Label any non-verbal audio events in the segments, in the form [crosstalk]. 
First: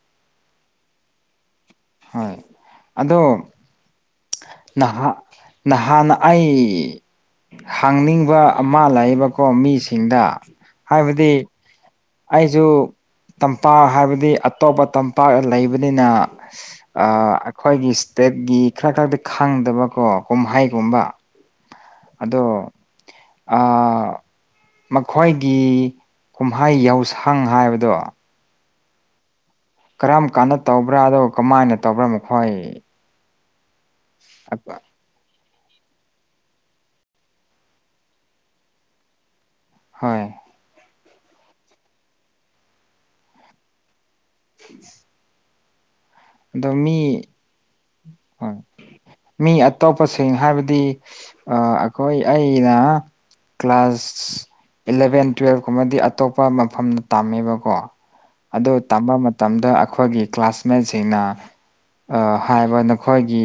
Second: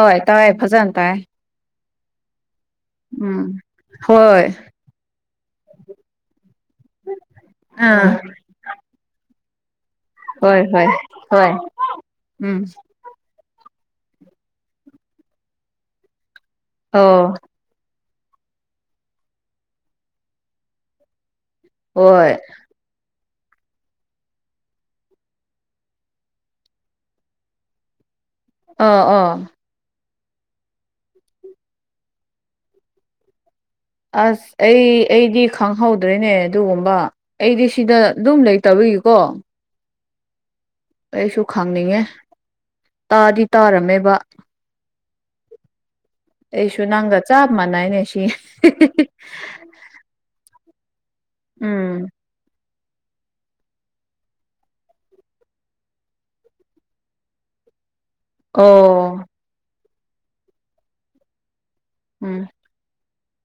ꯍꯣꯏ ꯇꯥꯏ ꯐꯖꯅ ꯇꯥꯏ ꯍꯣꯏ ꯑꯣ ꯎꯝ ꯍꯣꯏ ꯅꯍꯥꯛ ꯅꯍꯥꯟ ꯑꯩ ꯑꯥ ꯍꯥꯡꯅꯤꯡꯕ ꯑꯃ ꯂꯩꯥꯛꯕꯀꯣ ꯃꯤꯁꯦ ꯁꯤꯡꯗ ꯍꯣꯏ ꯍꯣꯏ ꯍꯥꯏꯕꯗꯤ ꯍꯣꯏ ꯎꯝ ꯑꯩꯁꯨ ꯇꯝꯄꯥꯛ ꯍꯥꯏꯕꯗꯤ ꯑꯇꯣꯞꯄ ꯇꯝꯄꯥꯛꯇ ꯂꯩꯕꯅꯤꯅ ꯑꯣ ꯑꯩꯈꯣꯏꯒꯤ ꯏꯁꯇꯦꯠꯒꯤ ꯈꯔ ꯈꯛꯇ ꯈꯪꯗꯕꯀꯣ ꯀꯨꯝꯍꯩꯒꯨꯝꯕ ꯍꯣꯏ ꯑ ꯃꯈꯣꯏꯒꯤ ꯀꯨꯝꯍꯩ ꯌꯥꯎꯁꯪ ꯍꯥꯏꯕꯗꯣ ꯑ ꯑ ꯀꯔꯝ ꯀꯥꯟꯗ ꯇꯧꯕ꯭ꯔꯥ ꯑꯗꯨꯒ ꯀꯃꯥꯏꯅ ꯇꯧꯕ꯭ꯔꯥ ꯃꯈꯣꯏ ꯑꯁ ꯑꯩ ꯑꯩꯗꯤ ꯈꯪꯍꯧꯗ꯭ꯔꯦꯅꯦ ꯑꯗꯨꯒꯨꯝꯕ ꯑꯩꯗꯤ ꯁꯤꯗ ꯑꯗꯨꯝ ꯂꯩꯇꯧꯔꯤꯒꯤꯀꯣ ꯍꯣꯏ ꯑꯩꯁꯨ ꯈꯪꯅꯤꯡꯉꯦ ꯇꯥꯗꯤ ꯇꯥꯔꯝꯃꯦꯕ [inaudible] ꯑꯗꯣ ꯑꯩꯁꯨ ꯃꯤ ꯅꯪꯒ ꯆꯥꯞ ꯃꯥꯟꯅꯏꯅꯦ ꯁꯤ ꯍꯣꯏ ꯃꯤ ꯑꯇꯣꯞꯄꯁꯤꯡ ꯍꯥꯏꯕꯗꯤ ꯑ ꯎꯝ ꯑꯩꯈꯣꯏ ꯑꯩꯅ ꯀ꯭ꯂꯥꯁ ꯏꯂꯚꯦꯟ ꯇꯨꯋꯦꯜꯕ ꯀꯨꯝꯕꯗꯤ ꯑꯇꯣꯞꯄ ꯃꯐꯝꯗ ꯇꯝꯃꯦꯕꯀꯣ ꯑꯗꯨ ꯇꯝꯕ ꯑꯣ ꯃꯇꯝꯗ ꯑꯩꯈꯣꯏꯒꯤ ꯀ꯭ꯂꯥꯁꯃꯦꯠꯁꯤꯡꯅ ꯑ ꯎꯝ ꯍꯥꯏꯕ ꯅ ꯑꯩꯈꯣꯏꯒꯤ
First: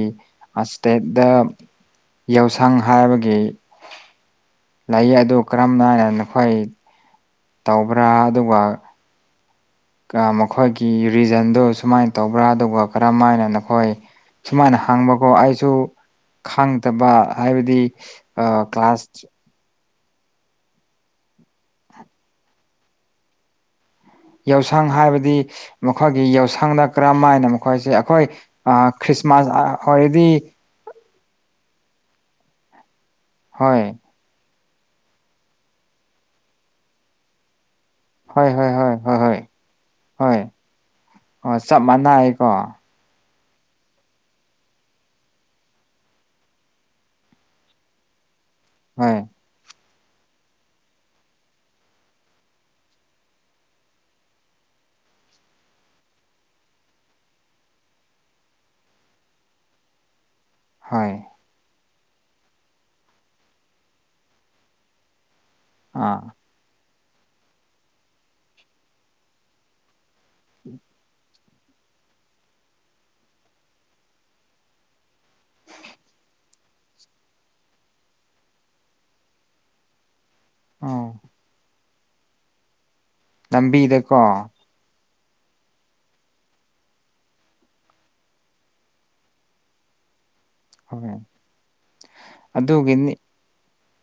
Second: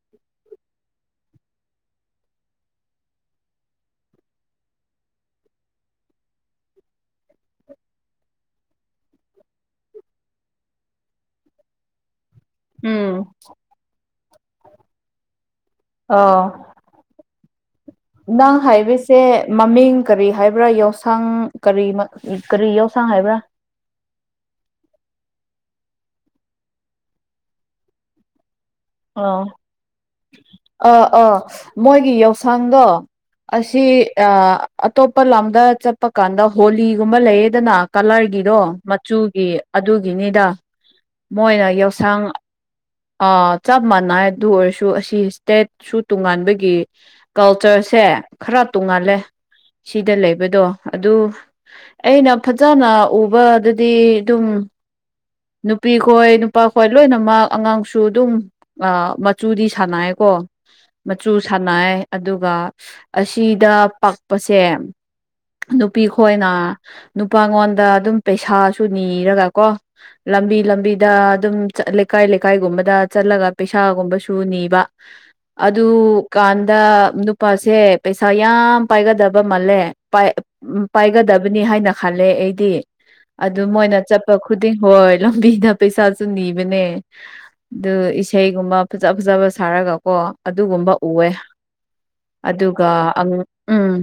ꯏꯁꯇꯦꯠꯇ ꯌꯥꯎꯁꯪ ꯍꯥꯏꯕꯒꯤ ꯂꯩ ꯑꯗꯨ ꯀꯔꯝ ꯅꯥꯏꯅ ꯅꯈꯣꯏ ꯇꯧꯕ꯭ꯔꯥ ꯑꯗꯨꯒ ꯃꯈꯣꯏꯒꯤ ꯔꯤꯖꯟꯗꯨ ꯁꯨꯃꯥꯏꯅ ꯇꯧꯕ꯭ꯔꯥ ꯑꯗꯨꯒ ꯀꯔꯝ ꯎꯝ ꯍꯥꯏꯅ ꯅꯈꯣꯏ ꯁꯨꯃꯥꯏꯅ ꯍꯥꯡꯕꯀꯣ ꯑꯩ ꯁꯨ ꯑꯣ ꯈꯥꯡꯗꯕ ꯍꯥꯏꯕꯗꯤ ꯅꯪ ꯀ꯭ꯂꯥꯁ ꯍꯥꯏꯕꯁꯦ ꯃꯃꯤꯡ ꯀꯔꯤ ꯍꯥꯏꯕ꯭ꯔꯥ ꯌꯥꯎꯁꯥꯡ ꯀꯔꯤ ꯀꯔꯤ ꯌꯥꯎꯁꯥꯡ ꯍꯥꯏꯕ꯭ꯔꯥ ꯌꯥꯎꯁꯪ ꯍꯥꯏꯕꯗꯤ ꯃꯈꯣꯏꯒꯤ ꯌꯥꯎꯁꯪꯗ ꯀꯔꯝꯥꯏꯅ ꯃꯈꯣꯏꯁꯦ ꯑꯩꯈꯣꯏ ꯑ ꯑꯣ ꯈ꯭ꯔꯤꯁꯃꯥꯁꯗꯤ ꯑꯥ ꯑꯥ ꯃꯣꯏꯒꯤ ꯌꯥꯎꯁꯪꯗꯣ ꯍꯣꯏ ꯑꯁꯤ ꯑꯇꯣꯞꯄ ꯂꯝꯗ ꯆꯠꯄ ꯀꯥꯟꯗ ꯍꯣꯂꯤꯒꯨꯝꯕ ꯂꯩꯌꯦꯗꯅ ꯍꯣꯏ ꯀꯂꯔꯒꯤꯗꯣ ꯍꯣꯏ ꯍꯣꯏ ꯍꯣꯏ ꯍꯣꯏ ꯃꯆꯨꯒꯤ ꯍꯣꯏ ꯑꯗꯨꯒꯤꯅꯤꯗ ꯑꯣ ꯃꯣꯏꯅ ꯆꯞ ꯌꯥꯎꯁꯪ ꯃꯥꯟꯅꯩꯀꯣ ꯆꯞ ꯃꯥꯟꯅꯩ ꯑꯗꯨ ꯑꯣꯏꯔꯁꯨ ꯑꯁꯤ ꯏꯁꯇꯦꯠꯁꯨ ꯇꯣꯉꯥꯟꯕꯒꯤ ꯀꯜꯆꯔꯁꯦ ꯈꯔ ꯍꯣꯏ ꯇꯣꯡꯉꯥꯜꯂꯦ ꯁꯤꯗ ꯂꯩꯕꯗꯣ ꯑꯗꯨ ꯑꯩꯅ ꯐꯖꯅ ꯎꯕꯗꯗꯤ ꯑꯗꯨꯝ ꯅꯨꯄꯤ ꯈꯣꯏ ꯅꯨꯄꯥ ꯈꯣꯏ ꯂꯣꯏꯅꯃꯛ ꯑꯉꯥꯡꯁꯨ ꯑꯗꯨꯝ ꯃꯆꯨꯗꯤ ꯁꯥꯟꯅꯩꯀꯣ ꯍꯣꯏ ꯃꯆꯨ ꯁꯥꯟꯅꯩ ꯑꯗꯨꯒ ꯑꯁꯤꯗ ꯄꯥꯛꯄꯁꯦ ꯅꯨꯄꯤ ꯑꯥ ꯈꯣꯏꯅ ꯅꯨꯄꯥꯉꯣꯟꯗ ꯑꯗꯨꯝ ꯄꯩꯁꯥꯁꯨ ꯅꯤꯔꯒ ꯀꯣ ꯂꯝꯕꯤ ꯂꯝꯕꯤꯤꯗ ꯑꯗꯨꯝ ꯂꯩꯀꯥꯏ ꯂꯩꯀꯥꯏꯒꯨꯝꯕꯗ ꯆꯠꯂꯒ ꯄꯩꯁꯥꯒꯨꯝꯕꯁꯨ ꯅꯤꯕ ꯑ ꯑꯗꯨ ꯀ ꯗ ꯅꯨꯄꯥꯁꯦ ꯄꯩꯁꯥ ꯌꯥꯝ ꯄꯥꯏꯒꯗꯕ ꯃꯥꯜꯂꯦ ꯎꯝ ꯑꯣ ꯄꯥꯏꯒꯗꯕꯅꯤ ꯍꯥꯏꯅ ꯈꯂꯦ ꯑꯩꯗꯤ ꯑꯗꯨ ꯃꯣꯏꯅ ꯂꯝꯕꯤꯗꯀꯣ ꯆꯠꯄ ꯍ ꯂꯕꯤꯗ ꯄꯩꯁꯥꯁꯨꯅꯤꯕꯅꯦ ꯑꯗꯨ ꯏꯁꯩꯒꯨꯝꯕ ꯐꯖ ꯐꯖꯕ ꯁꯥꯔꯒ ꯀꯣ ꯑꯗꯨꯒꯨꯝꯕ ꯍꯣꯏ ꯎꯑꯦ ꯑꯗꯨꯒ ꯑꯗꯨꯒꯤꯅꯤ ꯎꯝ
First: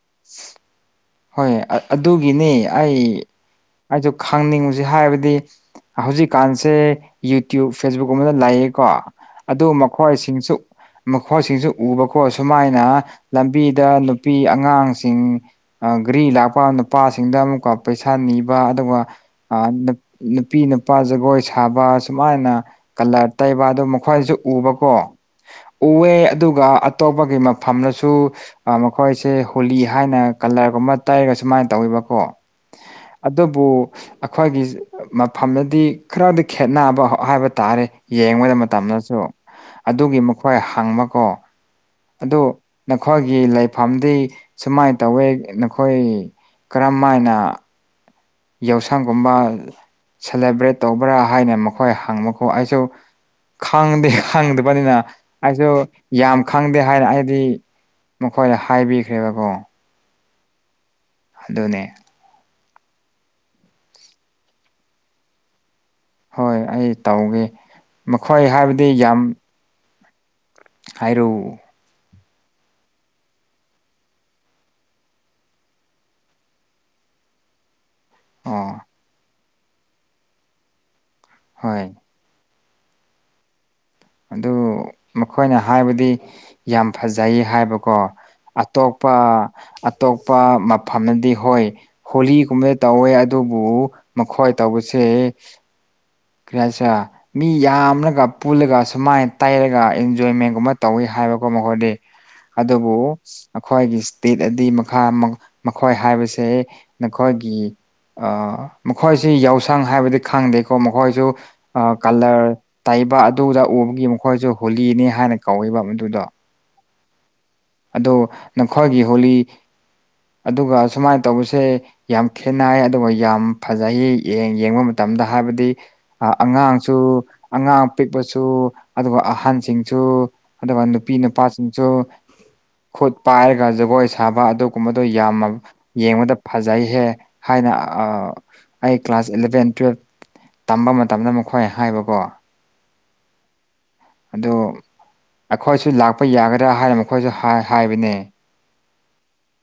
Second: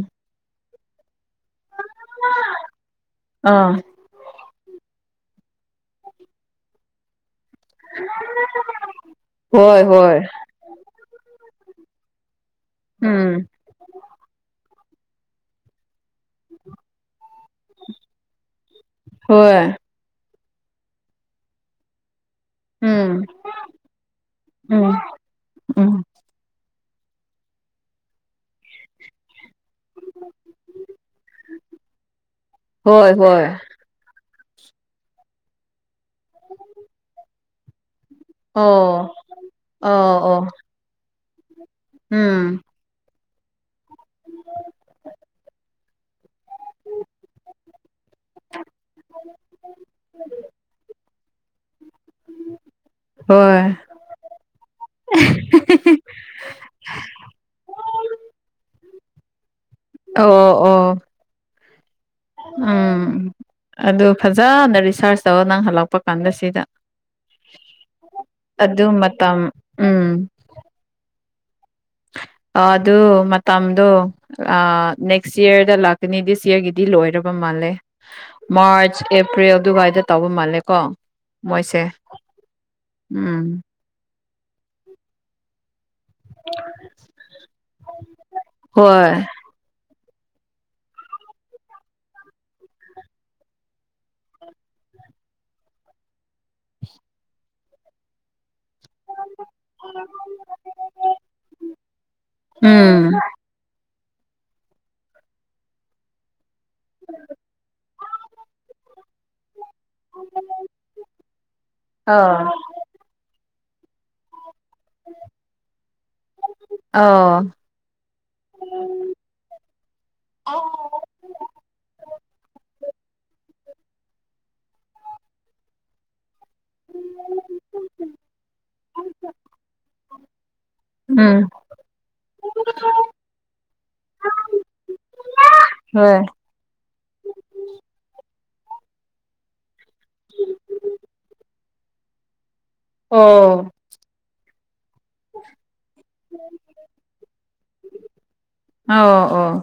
ꯍꯣꯏ ꯑꯗꯨꯒꯤꯅꯤ ꯑꯩ ꯑꯥ ꯑꯩꯁꯨ ꯈꯪꯅꯤꯡꯉꯁꯦ ꯍꯥꯏꯕꯗꯤ ꯍꯥꯏꯗꯤ ꯍꯧꯖꯤꯛꯀꯥꯟꯁꯦ ꯌꯨꯇ꯭ꯌꯨꯕ ꯐꯦꯁꯕꯨꯛ ꯑꯃꯗ ꯂꯥꯛꯌꯦꯀꯣ ꯑꯗꯨ ꯍꯣꯏ ꯍꯣꯏ ꯃꯈꯣꯏꯁꯤꯡꯁꯨ ꯃꯈꯣꯏꯁꯤꯡꯁꯨ ꯎꯕꯀꯣ ꯁꯨꯃꯥꯏꯅ ꯎꯝ ꯂꯝꯕꯤꯗ ꯅꯨꯄꯤ ꯑꯉꯥꯡꯁꯤꯡ ꯘꯔꯤ ꯂꯥꯛꯄ ꯅꯨꯄꯥꯁꯤꯡꯗ ꯑꯃꯨꯛꯀ ꯄꯩꯁꯥ ꯅꯤꯕ ꯑꯗꯨꯒ ꯍꯣꯏ ꯅꯨꯄꯤ ꯅꯨꯄꯥ ꯖꯒꯣꯏ ꯁꯥꯕ ꯁꯨꯃꯥꯏꯅ ꯎꯝ ꯀꯂꯔ ꯇꯩꯕ ꯑꯗꯨ ꯃꯈꯣꯏꯁꯨ ꯎꯕꯀꯣ ꯎꯝ ꯎꯝ ꯎꯑꯦ ꯑꯗꯨꯒ ꯇꯧꯕꯒꯤ ꯃꯐꯝꯗꯁꯨ ꯃꯈꯣꯏꯁꯦ ꯍꯣꯂꯤ ꯍꯥꯏꯅ ꯀꯂꯔꯒꯨꯝꯕ ꯇꯩꯔꯒ ꯁꯨꯃꯥꯏꯅ ꯇꯧꯋꯕꯀꯣ ꯍꯣꯏ ꯍꯣꯏ ꯑꯗꯨꯕꯨ ꯑꯩꯈꯣꯏꯒꯤ ꯃꯐꯝꯗꯗꯤ ꯈꯔꯗ ꯈꯦꯠꯅꯕ ꯍꯥꯏꯕ ꯇꯥꯔꯦ ꯌꯦꯡꯕꯗ ꯑꯣ ꯃꯇꯝꯗꯁꯨ ꯑꯣ ꯑꯗꯨꯒꯤ ꯑꯣ ꯃꯈꯣꯏ ꯍꯪꯕꯀꯣ ꯑꯗꯨ ꯎꯝ ꯅꯈꯣꯏꯒꯤ ꯂꯩꯐꯝꯗꯤ ꯁꯨꯃꯥꯏ ꯇꯧꯋꯦ ꯅꯈꯣꯏ ꯀꯔꯝ ꯍꯥꯏꯅ ꯌꯥꯎꯁꯪꯒꯨꯝꯕ ꯁꯦꯂꯦꯕ꯭ꯔꯦꯠ ꯇꯧꯕ꯭ꯔꯥ ꯍꯥꯏꯅ ꯍꯈꯣꯏ ꯍꯪꯃꯨꯀꯣ ꯑꯩꯁꯨ ꯍꯣꯏ ꯈꯪꯗꯦ ꯈꯪꯗꯕꯅꯤꯅ ꯑꯩꯁꯨ ꯌꯥꯝ ꯈꯪꯗꯦ ꯍꯥꯏꯅ ꯑꯩꯗꯤ ꯃꯈꯣꯏꯗ ꯍꯥꯏꯕꯤꯈ꯭ꯔꯦꯕꯀꯣ ꯑꯣ ꯑꯣ ꯑꯗꯨꯅꯦ ꯎꯝ ꯑꯗꯨ ꯐꯖꯅ ꯔꯤꯁꯥꯔꯁ ꯇꯧꯔ ꯅꯪ ꯍꯜꯂꯛꯄ ꯂꯄ ꯀꯥꯟꯗ ꯍꯣꯏ ꯁꯤꯗ ꯑꯩ ꯇꯧꯒꯦ ꯃꯈꯣꯏ ꯑꯗꯨ ꯍꯥꯏꯕꯗꯤ ꯌꯥꯝ ꯃꯇꯝ ꯎꯝ ꯍꯥꯏꯔꯨ ꯑꯗꯨ ꯃꯇꯝꯗꯣ ꯅꯦꯛꯁ ꯏꯌꯔꯗ ꯂꯥꯛꯀꯅꯤ ꯗꯤꯛꯁ ꯌꯔꯒꯤꯗꯤ ꯂꯣꯏꯔꯕ ꯃꯥꯜꯂꯦ ꯑꯣ ꯃꯥꯔꯆ ꯑꯦꯄ꯭ꯔꯤꯜ ꯑꯗꯨꯋꯥꯏꯗ ꯇꯧꯕ ꯃꯥꯜꯂꯦꯀꯣ ꯃꯣꯏꯁꯦ ꯍꯣꯏ ꯎꯝ ꯑꯗꯨ ꯃꯈꯣꯏꯅ ꯍꯥꯏꯕꯗꯤ ꯌꯥꯝ ꯐꯖꯩ ꯍꯥꯏꯕꯀꯣ ꯍꯣꯏ ꯑꯇꯣꯞꯄ ꯑꯇꯣꯞꯄ ꯃꯐꯝꯅꯗꯤ ꯍꯣꯏ ꯍꯣꯂꯤꯒꯨꯝꯕꯗ ꯇꯧꯋꯦ ꯑꯗꯨꯕꯨ ꯃꯈꯣꯏ ꯇꯧꯕꯁꯦ ꯑꯦ ꯀꯔꯤ ꯍꯥꯏꯁꯤꯔꯥ ꯃꯤ ꯌꯥꯝꯔꯒ ꯄꯨꯜꯂꯒ ꯁꯨꯃꯥꯏꯅ ꯇꯩꯔꯒ ꯏꯟꯖꯣꯏꯃꯦꯟꯒꯨꯝꯕ ꯇꯧꯋꯤ ꯍꯥꯏꯕꯀꯣ ꯃꯈꯣꯏꯗꯤ ꯑꯗꯨꯕꯨ ꯎꯝ ꯑꯩꯈꯣꯏꯒꯤ ꯏꯁꯇꯦꯠ ꯑꯗꯤ ꯃꯈꯥ ꯃꯈꯣꯏ ꯍꯥꯏꯕꯁꯦ ꯅꯈꯣꯏꯒꯤ ꯑꯥ ꯃꯈꯣꯏꯁꯤ ꯌꯥꯎꯁꯪ ꯍꯥꯏꯕꯗꯤ ꯈꯪꯗꯦꯀꯣ ꯃꯈꯣꯏꯁꯨ ꯑꯥ ꯀꯂꯔ ꯇꯩꯕ ꯑꯗꯨꯗ ꯎꯕꯒꯤ ꯃꯈꯣꯏꯁꯨ ꯍꯨꯂꯤꯅꯤ ꯍꯥꯏꯅ ꯀꯧꯋꯦꯕ ꯃꯗꯨꯗꯣ ꯑꯣ ꯑꯗꯣ ꯅꯈꯣꯏꯒꯤ ꯍꯣꯂꯤ ꯑꯗꯨꯒ ꯁꯨꯃꯥꯏꯅ ꯇꯧꯕꯁꯦ ꯌꯥꯝ ꯈꯦꯠꯅꯥꯏ ꯑꯗꯨꯒ ꯌꯥꯝ ꯐꯖꯩ ꯌꯦꯡꯕ ꯃꯇꯝꯗ ꯍꯥꯏꯕꯗꯤ ꯑꯉꯥꯡꯁꯨ ꯑꯉꯥꯡ ꯄꯤꯛꯄꯁꯨ ꯑꯗꯨꯒ ꯑꯍꯟꯁꯤꯡꯁꯨ ꯑꯗꯨꯒ ꯅꯨꯄꯤ ꯎꯝ ꯅꯨꯄꯥꯁꯤꯡꯁꯨ ꯈꯨꯠ ꯄꯥꯏꯔꯒ ꯖꯒꯣꯏ ꯁꯥꯕ ꯑꯗꯨꯒꯨꯝꯕꯗꫭ ꯌꯥꯝꯅ ꯍꯣꯏ ꯌꯦꯡꯕꯗ ꯐꯖꯩꯍꯦ ꯍꯥꯏꯅ ꯅ ꯑꯥ ꯑꯩ ꯀ꯭ꯂꯥꯁ ꯏꯂꯚꯦꯟ ꯇꯨꯋꯦꯜꯞ ꯇꯝꯕ ꯃꯇꯝꯗ ꯃꯈꯣꯏ ꯍꯥꯏꯕꯀꯣ ꯑꯣ ꯑꯗꯨ ꯑꯩꯈꯣꯏꯁꯨ ꯂꯥꯛꯄ ꯌꯥꯒꯗ꯭ꯔꯥ ꯍꯥꯏꯅ ꯃꯈꯣꯏꯁꯨ ꯍꯥꯏ ꯍꯥꯏꯕꯅꯦ ꯑꯧ ꯑꯧ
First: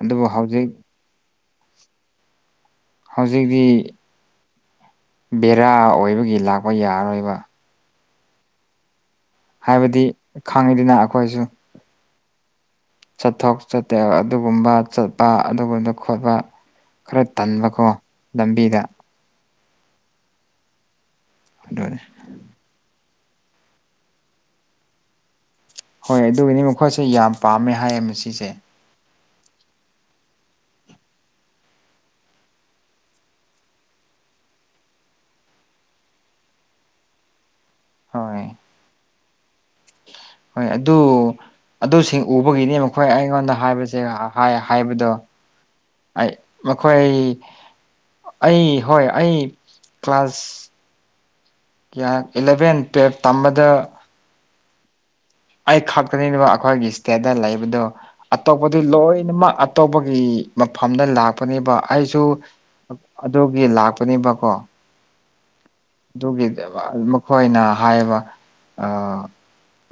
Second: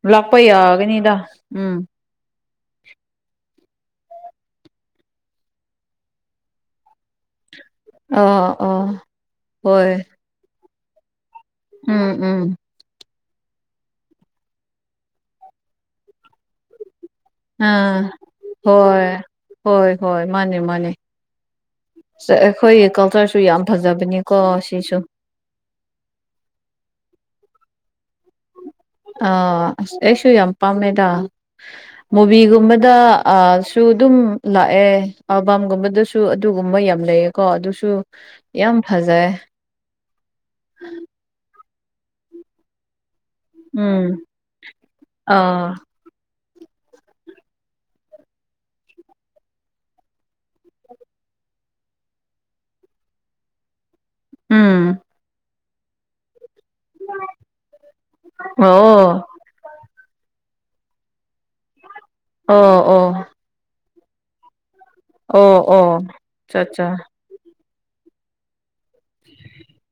ꯑꯗꯨꯕꯨ ꯂꯥꯛꯄꯩ ꯍꯧꯖꯤꯛ ꯌꯥꯒꯅꯤꯗ ꯎꯝ ꯍꯧꯖꯤꯛꯇꯤ ꯕꯦꯔꯥ ꯑꯣꯏꯕꯒꯤ ꯂꯥꯛꯄ ꯌꯥꯔꯔꯣꯏꯕ ꯑꯣ ꯑꯣ ꯍꯥꯏꯕꯗꯤ ꯍꯣꯏ ꯈꯪꯉꯤꯗꯅ ꯑꯩꯈꯣꯏꯁꯨ ꯎꯝ ꯎꯝ ꯆꯠꯊꯣꯛ ꯆꯠꯇꯦ ꯑꯗꯨꯒꯨꯝꯕ ꯆꯠꯄ ꯑꯗꯨꯒꯨꯝꯕꯗꯨ ꯈꯣꯠꯄ ꯈꯔ ꯇꯟꯕꯀꯣ ꯑꯥ ꯂꯝꯕꯤꯗ ꯍꯣꯏ ꯍꯣꯏ ꯍꯣꯏ ꯃꯥꯅꯦ ꯃꯥꯅꯦ ꯑꯗꯨꯅꯤ ꯁꯦ ꯑꯩꯈꯣꯏ ꯀꯜꯆꯔꯁꯨ ꯌꯥꯝ ꯐꯖꯕꯅꯤꯀꯣ ꯁꯤꯁꯨ ꯍꯣꯏ ꯑꯗꯨꯒꯤꯅꯤ ꯃꯈꯣꯏꯁꯦ ꯌꯥꯝ ꯄꯥꯝꯃꯦ ꯍꯥꯏꯌꯦ ꯃꯁꯤꯁꯦ ꯑ ꯑꯁ ꯑꯩꯁꯨ ꯌꯥꯝ ꯄꯥꯝꯃꯦꯗ ꯃꯨꯚꯤꯒꯨꯝꯕꯗ ꯑ ꯁꯨ ꯗꯨꯝ ꯂꯥꯑꯦ ꯑꯦꯜꯕꯝꯒꯨꯝꯕꯗꯁꯨ ꯑꯗꯨꯒꯨꯝꯕ ꯌꯥꯝ ꯂꯩꯌꯦ ꯀꫭ ꯑꯗꯨꯁꯨ ꯁꯨꯨ ꯍꯣꯏ ꯌꯥꯝ ꯐꯖꯩ ꯍꯣꯏ ꯑꯗꯨ ꯑꯗꯨꯁꯤꯡ ꯎꯕꯒꯤꯅꯦ ꯃꯈꯣꯏ ꯑꯩꯉꯣꯟꯗ ꯍꯥꯏꯕꯁꯦ ꯎꯝ ꯍꯥꯏ ꯍꯥꯏꯕꯗꯣ ꯑꯥ ꯑꯩ ꯃꯈꯣꯏ ꯑꯩ ꯍꯣꯏ ꯑꯩ ꯀ꯭ꯂꯥꯁ ꯀꯌꯥ ꯏꯂꯚꯦꯟ ꯇꯨꯌꯦꯜꯄ ꯇꯝꯕꯗ ꯎꯝ ꯑꯩ ꯈꯛꯇꯅꯤꯕ ꯑꯩꯈꯣꯏꯒꯤ ꯏꯁꯇꯦꯠꯇ ꯂꯩꯕꯗꯨ ꯑꯇꯣꯞꯄꯗꯤ ꯑꯣ ꯂꯣꯏꯅꯃꯛ ꯑꯇꯣꯞꯄ ꯃꯐꯝꯗ ꯂꯥꯛꯄꯅꯦꯕ ꯑꯩꯁꯨ ꯑꯣ ꯑꯣ ꯑꯗꯨꯒꯤ ꯂꯥꯛꯄꯅꯦꯕꯀꯣ ꯑꯣ ꯑꯣ ꯑꯗꯨꯒꯤ ꯑꯆꯥ ꯑꯠꯆꯥ ꯃꯈꯣꯏꯅ ꯍꯥꯏꯕ ꯑ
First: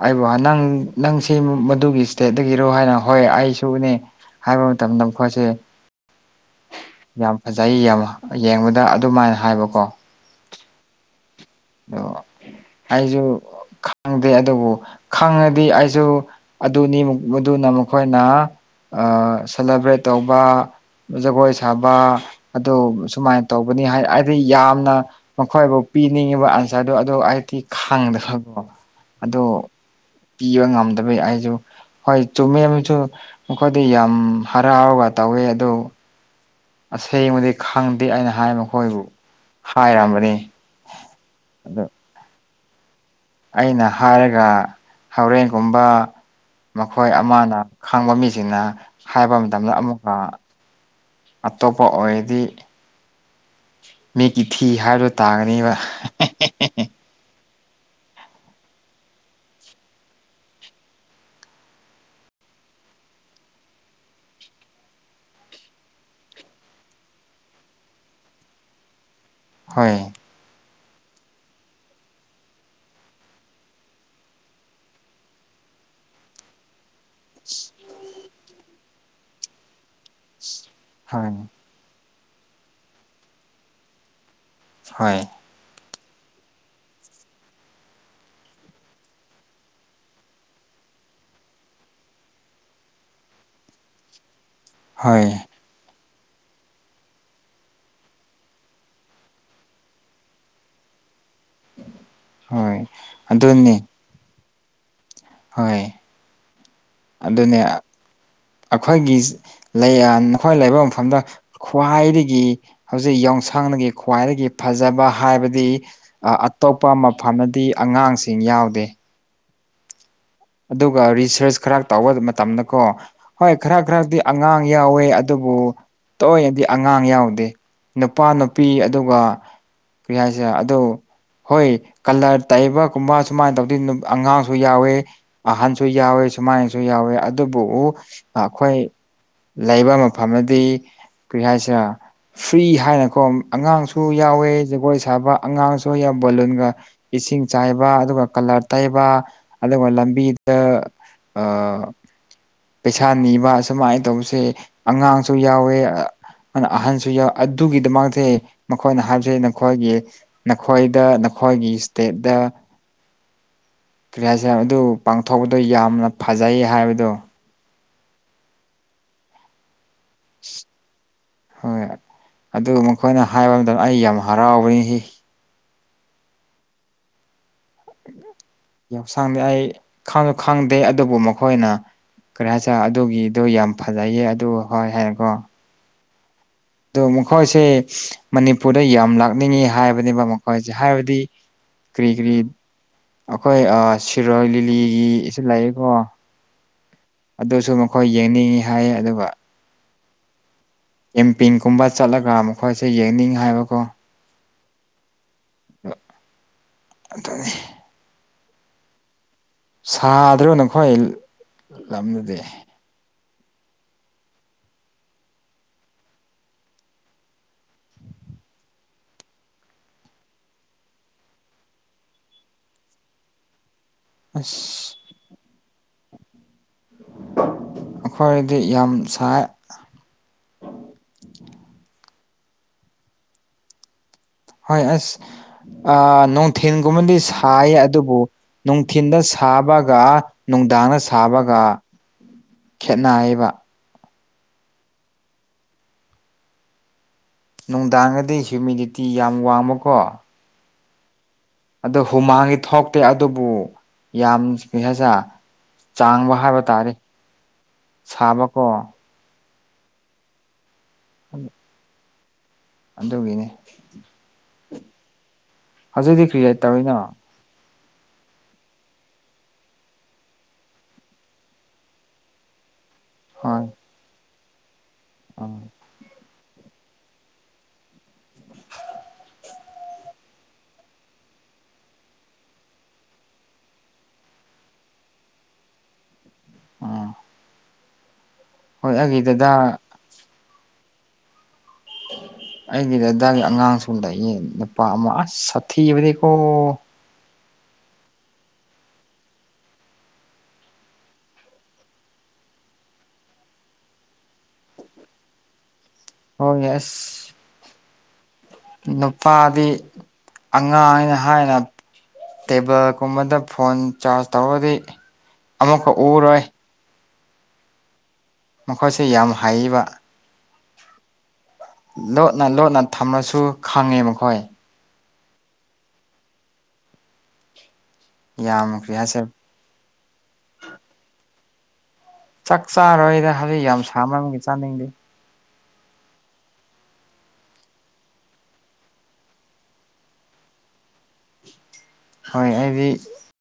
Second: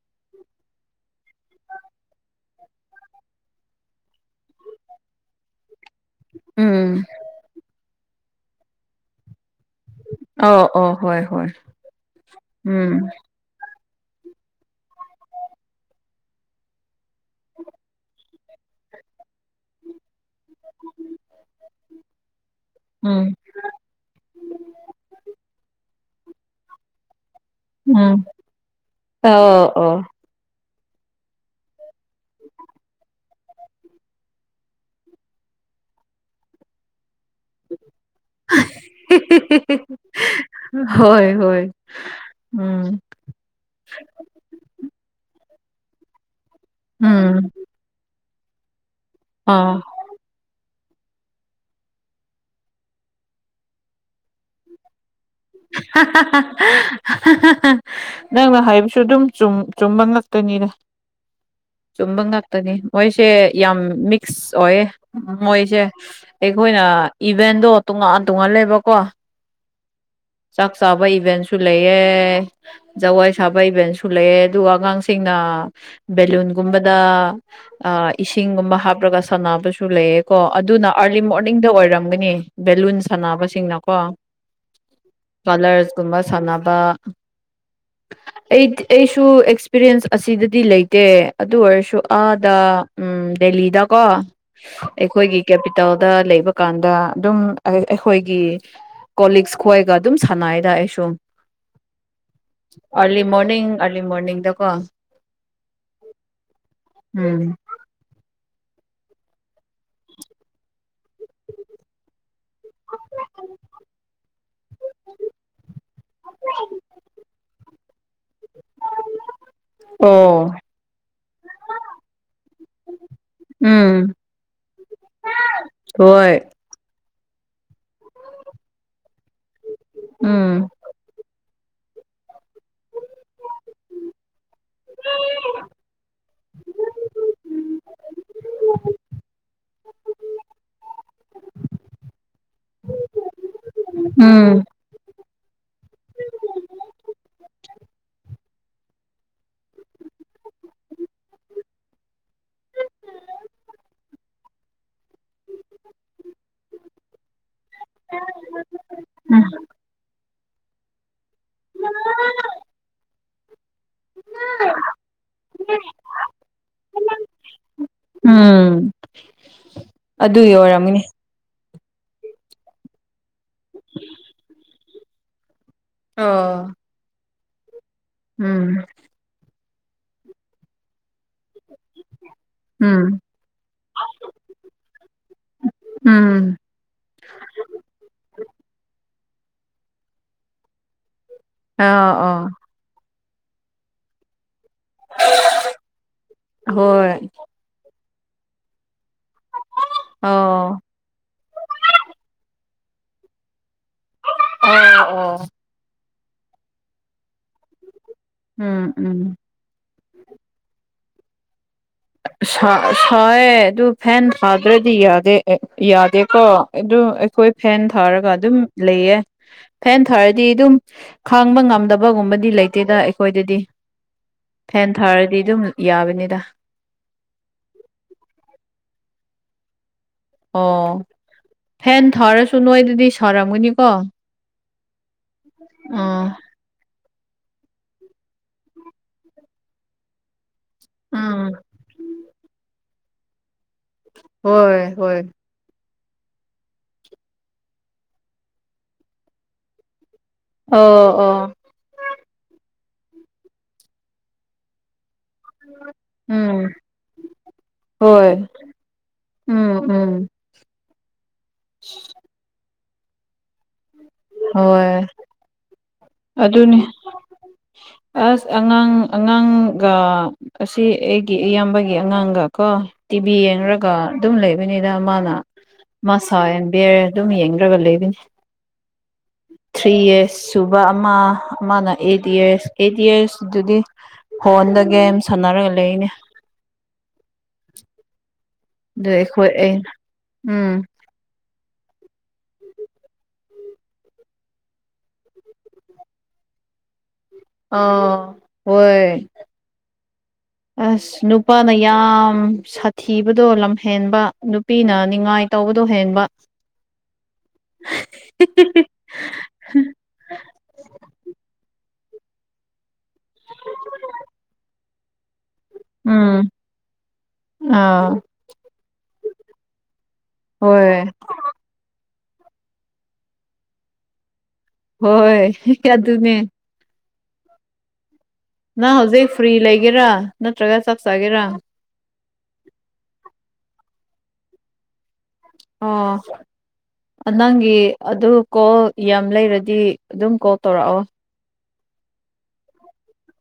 ꯑꯩꯕꯨ ꯅꯪ ꯅꯪꯁꯤ ꯃꯗꯨꯒꯤ ꯏꯁꯇꯦꯠꯇꯒꯤꯔꯣ ꯍꯥꯏꯅ ꯍꯣꯏ ꯑꯩꯁꯨꯅꯦ ꯍꯥꯏꯕ ꯃꯇꯝꯗ ꯃꯈꫭꯏꯁꯦ ꯎꯝ ꯌꯥꯝ ꯐꯖꯩ ꯌꯥꯝ ꯌꯦꯡꯕꯗ ꯑꯗꯨꯃꯥꯏꯅ ꯍꯥꯏꯕ ꯑꯧ ꯑꯣ ꯍꯣꯏ ꯍꯣꯏ ꯑꯗꯣ ꯎꯝ ꯑꯩꯁꯨ ꯈꯪꯗꯦ ꯑꯗꯨꯕꯨ ꯈꯪꯉꯗꯤ ꯑꯩꯁꯨ ꯑꯗꯨꯅꯤ ꯃꯗꯨꯅ ꯃꯈꯣꯏꯅ ꯑꯥ ꯁꯦꯂꯦꯕ꯭ꯔꯦꯠ ꯇꯧꯕ ꯖꯒꯣꯏ ꯁꯥꯕ ꯑꯗꯨ ꯎꯝ ꯁꯨꯃꯥꯏꯅ ꯇꯧꯕꯅꯤ ꯍꯥꯏꯗꯤ ꯌꯥꯝꯅ ꯑꯣ ꯄꯤꯅꯤꯡꯉꯦꯕ ꯑꯁ ꯑꯗꯣ ꯑꯗꯣ ꯑꯩ ꯗꯤ ꯎꯝ ꯈꯥꯡꯗꯕꯀꯣ ꯑꯗꯣ ꯑꯣ ꯑꯣ ꯄꯤꯕ ꯉꯝ ꯩ ꯑꯩꯁꯨ ꯍꯣꯏ ꯆꯨꯝꯃꯦꯁꯨ ꯑꯩꯣꯏꯗꯤ ꯌꯥꯝ ꯍꯔꯥꯎꯔꯒ ꯇꯧꯋꯦ ꯑꯗꯨ ꯁꯦꯡꯕꯗꯤ ꯈꯪꯗꯦ ꯑꯩꯅ ꯍꯥꯏ ꯃꯈꯣꯏꯕꯨ ꯍꯥꯏꯔꯝꯕꯅꯤ ꯍꯣꯏ ꯍꯣꯏ ꯑꯗꯣ ꯎꯝ ꯑꯩꯅ ꯍꯥꯏꯔꯒ ꯍꯣꯔꯦꯟꯒꯨꯝꯕ ꯃꯈꯣꯏ ꯎꯝ ꯑꯃꯅ ꯈꯪꯕ ꯃꯤꯁꯤꯅ ꯍꯥꯏꯕ ꯃꯇꯝꯗ ꯑꯥ ꯑꯃꯨꯛꯀ ꯑꯇꯣꯞꯄ ꯑꯣꯏꯔꯗꯤ ꯃꯤꯒꯤꯤꯊꯤ ꯍꯥꯏꯔꯨ m ꯅꯪꯅ ꯍꯥꯏꯕꯁꯨ ꯑꯗꯨꯝ ꯆꯨꯝꯕ ꯉꯥꯛꯇꯅꯤꯗ [unintelligible] ꯆꯨꯝꯕ ꯉꯥꯛꯇꯅꯤ ꯃꯣꯏꯁꯦ ꯌꯥꯝ ꯃꯤꯛꯁ ꯑꯣꯏꯌꯦ ꯃꯣꯏꯁꯦ ꯑꯩꯈꯣꯏꯅ ꯏꯚꯦꯟꯗꯣ ꯇꯣꯉꯥꯟ ꯇꯣꯉꯥꯟꯂꯦꯕꯀꯣ ꯍꯣꯏ ꯆꯥꯛ ꯆꯥꯕ ꯏꯚꯦꯟꯁꯨ ꯂꯩꯑꯦ ꯖꯋꯥꯣꯏ ꯁꯥꯕ ꯏꯚꯦꯟꯁꯨ ꯂꯩꯑꯦ ꯑꯗꯨꯒ ꯑꯉꯥꯡꯁꯤꯡꯅ ꯕꯦꯂꯨꯟꯒꯨꯝꯕꯗ ꯑ ꯏꯁꯤꯡꯒꯨꯝꯕ ꯍꯥꯞꯂꯒ ꯁꯥꯟꯅꯕꯁꯨ ꯂꯩꯌꯦꯀꯣ ꯑꯗꯨꯅ ꯑꯥꯔꯂꯤ ꯍꯣꯏ ꯃꯣꯔꯅꯤꯡꯗ ꯑꯣꯏꯔꯝꯒꯅꯤ ꯕꯦꯂꯨꯟ ꯁꯥꯟꯅꯕꯁꯤꯡꯅꯀꯣ ꯍꯣꯏ ꯀꯂꯔꯁꯀꯨꯝꯕ ꯁꯥꯟꯅꯕ [unintelligible] ꯑꯩ ꯑꯩꯁꯨ ꯑꯦꯛꯁꯄꯤꯔꯤꯟꯁ ꯑꯁꯤꯗꯗꯤ ꯂꯩꯇꯦ ꯑꯗꯨ ꯑꯣꯏꯔꯁꯨ ꯑꯥꯗ ꯎꯝ ꯗꯦꯜꯂꯤꯗꯀꯣ ꯍꯣꯏ ꯑꯩꯈꯣꯏꯒꯤ ꯀꯦꯄꯤꯇꯦꯜ ꯗ ꯂꯩꯕ ꯀꯥꯟꯗ ꯑꯗꯨꯝ ꯑꯩꯈꯣꯏꯒꯤ ꯀꯣꯛꯁ ꯈꯣꯏꯒ ꯑꯗꯨꯝ ꯁꯥꯟꯅꯩꯗ ꯑꯩ ꯁꯨꯝ ꯍꯣꯏ ꯑꯥꯔꯂꯤ ꯃꯣꯔꯅꯤꯡ ꯑꯗꯨꯅꯤ ꯑꯥꯔꯂꯤ ꯃꯣꯔꯅꯤꯡꯗ ꯋꯥ ꯍꯣꯏ ꯎꯝ ꯑꯗꯨꯅꯦ ꯑꯩꯈꯣꯏꯒꯤ ꯅꯈꯣꯏ ꯂꯩꯐꯝ ꯁꯝꯗ ꯈ꯭ꯋꯥꯏꯗꯒꯤ ꯍꯧꯖꯤꯛ ꯌꯎꯁꯪꯅꯒꯤ ꯈ꯭ꯋꯥꯏꯗꯒꯤ ꯐꯖꯕ ꯍꯥꯏꯕꯗꯤ ꯑꯇꯣꯞꯄ ꯃꯐꯝꯗꯤ ꯑꯉꯥꯡꯁꯤꯡ ꯌꯥꯎꯗꯦ ꯑꯣ ꯑꯗꯨꯒ ꯔꯤꯁꯔꯁ ꯈꯔ ꯇꯧꯕ ꯃꯇꯝꯗꯀꯣ ꯍꯣꯏ ꯈꯔ ꯎꯝ ꯈꯔꯗꯤ ꯑꯉꯥꯡ ꯌꯥꯎꯋꯦ ꯑꯗꯨ ꯕꯨ ꯍꯣꯏ ꯇꯧꯔꯗꯤ ꯑꯉꯥꯡ ꯌꯥꯎꯋꯦ ꯅꯨꯄꯥ ꯅꯨꯄꯤ ꯑꯗꯨꯒ ꯀꯩ ꯍꯥꯏꯁꯦ ꯎꯝ ꯑꯗꯨ ꯍꯣꯏ ꯀꯂꯔ ꯇꯩꯕꯒꯨꯝꯕ ꯁꯨꯃꯥꯏꯅ ꯇꯧꯗꯤ ꯑꯉꯥꯡꯁꯨ ꯌꯥꯎꯋꯦ ꯑꯍꯟꯁꯨ ꯌꯥꯎꯋꯤ ꯁꯨꯃꯥꯏꯅꯁꯨ ꯌꯥꯎꯋꯤ ꯑꯗꯨꯕꯨ ꯑꯩꯈꯣꯏ ꯂꯩꯕ ꯃꯐꯝ ꯑꯗꯨꯗꯤ ꯀꯔꯤ ꯍꯥꯏꯁꯤꯔꯥ ꯐ꯭ꯔꯤ ꯍꯥꯏꯅꯀꯣ ꯑꯉꯥꯡꯁꯨ ꯌꯥꯎꯋꯦ ꯎꯝ ꯖꯒꯣꯏ ꯁꯥꯕ ꯑꯉꯥꯡꯁꯨ ꯕꯣꯂꯨꯟꯒ ꯏꯁꯤꯡ ꯆꯥꯏꯕ ꯑꯗꯨꯒ ꯀꯂꯔ ꯇꯩꯕ ꯑꯗꯨꯒ ꯂꯝꯕꯤ ꯑ ꯑ ꯄꯩꯁꯥ ꯅꯤꯕ ꯑꯨꯃꯥꯏꯅ ꯇꯧꯕꯁꯦ ꯑꯉꯥꯡꯁꯨ ꯌꯥꯎꯋꯦ ꯑꯍꯟꯁꯨ ꯑꯗꯨꯒꯤꯗꯃꯛꯇ ꯃꯈꯣꯏꯅ ꯍꯥꯏꯕꯕꯁꯤꯦ ꯎꯝ ꯅꯈꯣꯏꯒꯤ ꯅꯈꯣꯏꯗ ꯑꯩꯈꯣꯏꯒꯤ ꯏꯁꯇꯦꯠꯇ ꯀꯔꯤ ꯍꯥꯏꯁꯔꯦ ꯑꯗꯨ ꯄꯥꯡꯊꯣꯛꯄꯗꯣ ꯌꯥꯝꯅ ꯐꯖꯩꯌꯦ ꯍꯥꯏꯕꯗꯣ ꯎꯝ ꯑꯗꯨꯒꯤ ꯑꯣꯏꯔꯝꯃꯤꯅꯤ ꯍꯣꯏ ꯑꯗꯨ ꯃꯈꯣꯏꯅ ꯍꯥꯏꯕ ꯃꯇꯝꯗ ꯑꯩ ꯌꯥꯝ ꯍꯔꯥꯎꯕꯅꯤ ꯁꯤ ꯑ ꯌꯥꯎꯁꯥꯡꯗꯤ ꯑꯩ ꯈꯥꯡꯁꯨ ꯈꯪꯗꯦ ꯑꯗꯨꯕꯨ ꯃꯈꯣꯏꯅ ꯀꯔꯤ ꯍꯥꯏ ꯆ ꯎꯝ ꯑꯗꯨꯒꯤꯗꯣ ꯌꯥꯝ ꯐꯖꯩꯌꯦ ꯑꯗꯨ ꯍꯣꯏ ꯍꯥꯏꯀꯣ ꯎꯝ ꯑꯗꯣ ꯃꯈꯣꯏꯁꯦ ꯃꯅꯤꯄꯨꯔꯗ ꯌꯥꯝ ꯂꯥꯛꯅꯤꯡꯉꯤ ꯍꯥꯏꯕꯅꯦꯕ ꯃꯈꯣꯏꯁꯦ ꯍꯥꯏꯕꯗꯤ ꯑꯥ ꯀꯔꯤ ꯑ ꯀꯔꯤ ꯑꯩꯈꯣꯏ ꯁꯤꯔꯣꯏ ꯂꯤꯂꯤꯒꯤꯁꯨ ꯂꯥꯛꯑꯀꯣ ꯍꯣꯏ ꯑꯗꯨꯁꯨ ꯑꯩꯈꯣꯏ ꯌꯦꯡꯅꯤꯡꯏꯤ ꯍꯥꯏꯌꯦ ꯑꯗꯨꯒ ꯑꯣ ꯑꯦꯝꯄꯤꯤꯡꯒꯨꯝꯕ ꯆꯠꯂꯒ ꯃꯈꯣꯏꯁꯦ ꯌꯦꯡꯅꯤꯡ ꯍꯥꯏꯕꯀꯣ ꯑꯣ ꯑꯣ ꯑꯗꯨꯅꯤ ꯎꯝ ꯎꯝ ꯁꯥꯗ꯭ꯔꯣ ꯅꯈꯣꯏ ꯂꯝꯅꯗꯦ ꯊꯥꯏ ꯑꯗꯨ ꯐꯦꯟ ꯊꯥꯗ꯭ꯔꯗꯤ ꯌꯥꯗ ꯌꯥꯗꯦꯀꯣ ꯑꯗꯨ ꯑꯩꯈꯣꯏ ꯐꯦꯟ ꯊꯥꯔ ꯍꯥꯏꯔꯒ ꯑꯗꯨꯝ ꯂꯩꯌꯦ ꯐꯦꯟ ꯊꯥꯔꯗꯤ ꯑꯗꯨꯝ ꯈꯪꯕ ꯉꯝꯗꯕꯒꯨꯝꯕꯗꯤ ꯂꯩꯇꯦꯗ ꯑꯩꯈꯣꯏꯗꯗꯤ ꯐꯦꯟ ꯑꯁ ꯊꯥꯔꯗꯤ ꯑꯗꯨꯝ ꯌꯥꯕꯅꯤꯗ ꯑꯩꯈꯣꯏꯗꯤ ꯌꯥꯝ ꯁꯥꯏ ꯑꯣ ꯐꯦꯟ ꯊꯥꯔꯁꯨ ꯅꯣꯏꯗꯗꯤ ꯁꯥꯔꯝꯒꯅꯤꯀꯣ ꯍꯣꯏ ꯑꯁ ꯎꯝ ꯅꯣꯡ ꯊꯦꯟꯒꯨꯝꯕꯗꯤ ꯊꯥꯏ ꯑꯗꯨꯕꯨ ꯅꯨꯡꯊꯤꯤꯟꯗ ꯁꯥꯕꯒ ꯅꯨꯡꯗꯥꯡꯅ ꯎꯝ ꯁꯥꯕꯒ ꯈꯦꯠꯅꯩꯕ ꯍꯣꯏꯣꯏ ꯍꯣꯏ ꯅꯨꯡꯗꯥꯡꯒꯗꯤ ꯍꯤꯌꯨꯃꯤꯗꯤꯇꯤ ꯌꯥꯝ ꯋꯥꯡꯕꯀꯣ ꯑꯣ ꯑꯣ ꯑꯗꯨ ꯍꯨꯃꯥꯡꯒꯤ ꯊꯣꯛꯇꯦ ꯑꯗꯨꯕꯨ ꯌꯥꯝ ꯍꯥꯏꯁ ꯆꯥꯡꯕ ꯍꯥꯏꯕ ꯎꯝ ꯇꯥꯔꯦ ꯍꯣꯏ ꯁꯥꯕꯀꯣ ꯎꯝ ꯎꯝ ꯎ [inaudible] ꯑꯗꯨꯒꯤꯅꯦ ꯍꯣꯏ ꯑꯗꯨꯗꯤ ꯀ꯭ꯔꯤꯌꯥ ꯑꯗꯨꯅꯤ ꯇꯧꯔꯤꯅꯣ ꯑꯁ ꯑꯉꯥꯡ ꯑꯉꯥꯡꯒ ꯑꯁꯤ ꯑꯩꯒꯤ ꯏꯌꯥꯝꯕꯒꯤ ꯑꯉꯥꯡꯒ ꯀꯣ ꯇꯤꯚꯤ ꯍꯣꯏ ꯌꯦꯡꯔꯒ ꯑꯗꯨꯝ ꯂꯩꯕꯅꯤꯅ ꯃꯥꯅ ꯎꯝ ꯃꯥ ꯁ ꯑꯟ ꯕꯤ ꯑꯦꯔ ꯑꯗꯨꯝ ꯌꯦꯡꯈ꯭ꯔꯒ ꯂꯩꯕꯅꯤ ꯊ꯭ꯔꯤ ꯌꯁꯁꯨꯨ ꯑꯃ ꯑꯃꯅ ꯑꯩꯠ ꯏꯌꯥꯔꯁ ꯑꯦꯠ ꯏꯌꯥꯔꯁ ꯑꯗꯨꯗꯤ ꯐꯣꯟꯗ ꯒꯦꯝ ꯁꯥꯟꯅꯔꯒ ꯂꯩꯅꯦ ꯑꯥ ꯑꯗꯨ ꯑꯩꯈꯣꯏ ꯑ ꯎꯝ ꯎꯝ ꯑꯩꯒꯤ ꯗꯗꯥꯒꯤ ꯑꯉꯥꯡ ꯁꯣꯗ ꯑꯩ ꯅꯨꯄꯥ ꯑꯃ ꯑꯁ ꯁꯥꯊꯤꯕꯅꯤꯀꯣ ꯑꯥ ꯍꯣꯏ [inaudible] ꯑꯁ ꯅꯨꯄꯥꯅ ꯌꯥꯝ ꯁꯥꯊꯤꯕꯗꯣ ꯂꯝꯍꯦꯟꯕ ꯅꯨꯄꯤꯅ ꯅꯤꯡꯉꯥꯏ ꯇꯧꯕꯗ ꯑꯣ ꯌꯦꯁ ꯅꯨꯄꯥꯗꯤ ꯑꯉꯥꯡꯅ ꯍꯥꯏꯅ ꯇꯦꯕꯜꯒꯨꯝꯕꯗ ꯐꯣꯟ ꯆꯥꯔꯖ ꯇꯧꯔꯗꯤ ꯑꯃꯛꯈꯛ ꯎꯝ ꯎꯔꯣꯏ ꯑꯥ ꯃꯈꯣꯏꯁꯤ ꯌꯥꯝ ꯍꯕ ꯍꯣꯏ ꯂꯣꯠꯅ ꯂꯣꯠꯅ ꯊꯝꯂꯁꯨ ꯈꯪꯉꯦ ꯃꯈꯣꯏ ꯍꯣꯏ ꯀꯌꯥ ꯑꯗꯨꯃꯦ ꯌꯥꯝ ꯀ꯭ꯔꯤ ꯅꯪ ꯍꯥꯏꯁꯦ ꯍꯧꯖꯤꯛ ꯐ꯭ꯔꯤ ꯂꯩꯒꯦꯔꯥ ꯅꯠꯇ꯭ꯔꯒ ꯆꯞ ꯆꯥꯒꯦꯔꯥ ꯆꯥꯛ ꯆꯥꯔꯣꯏꯗ ꯍꯧꯖꯤꯛ ꯌꯥꯝ ꯁꯥ ꯃꯔꯝꯒꯤ ꯆꯥꯅꯤꯡꯗꯦ ꯑꯥ ꯅ ꯅꯪꯒꯤ ꯑꯗꯨ ꯀꯣꯜ ꯌꯥꯝ ꯂꯩꯔꯗꯤ ꯑꯗꯨꯝ ꯀꯣꯜ ꯇꯧꯔꯛꯑꯣ ꯍꯣꯏ ꯑꯩꯗꯤ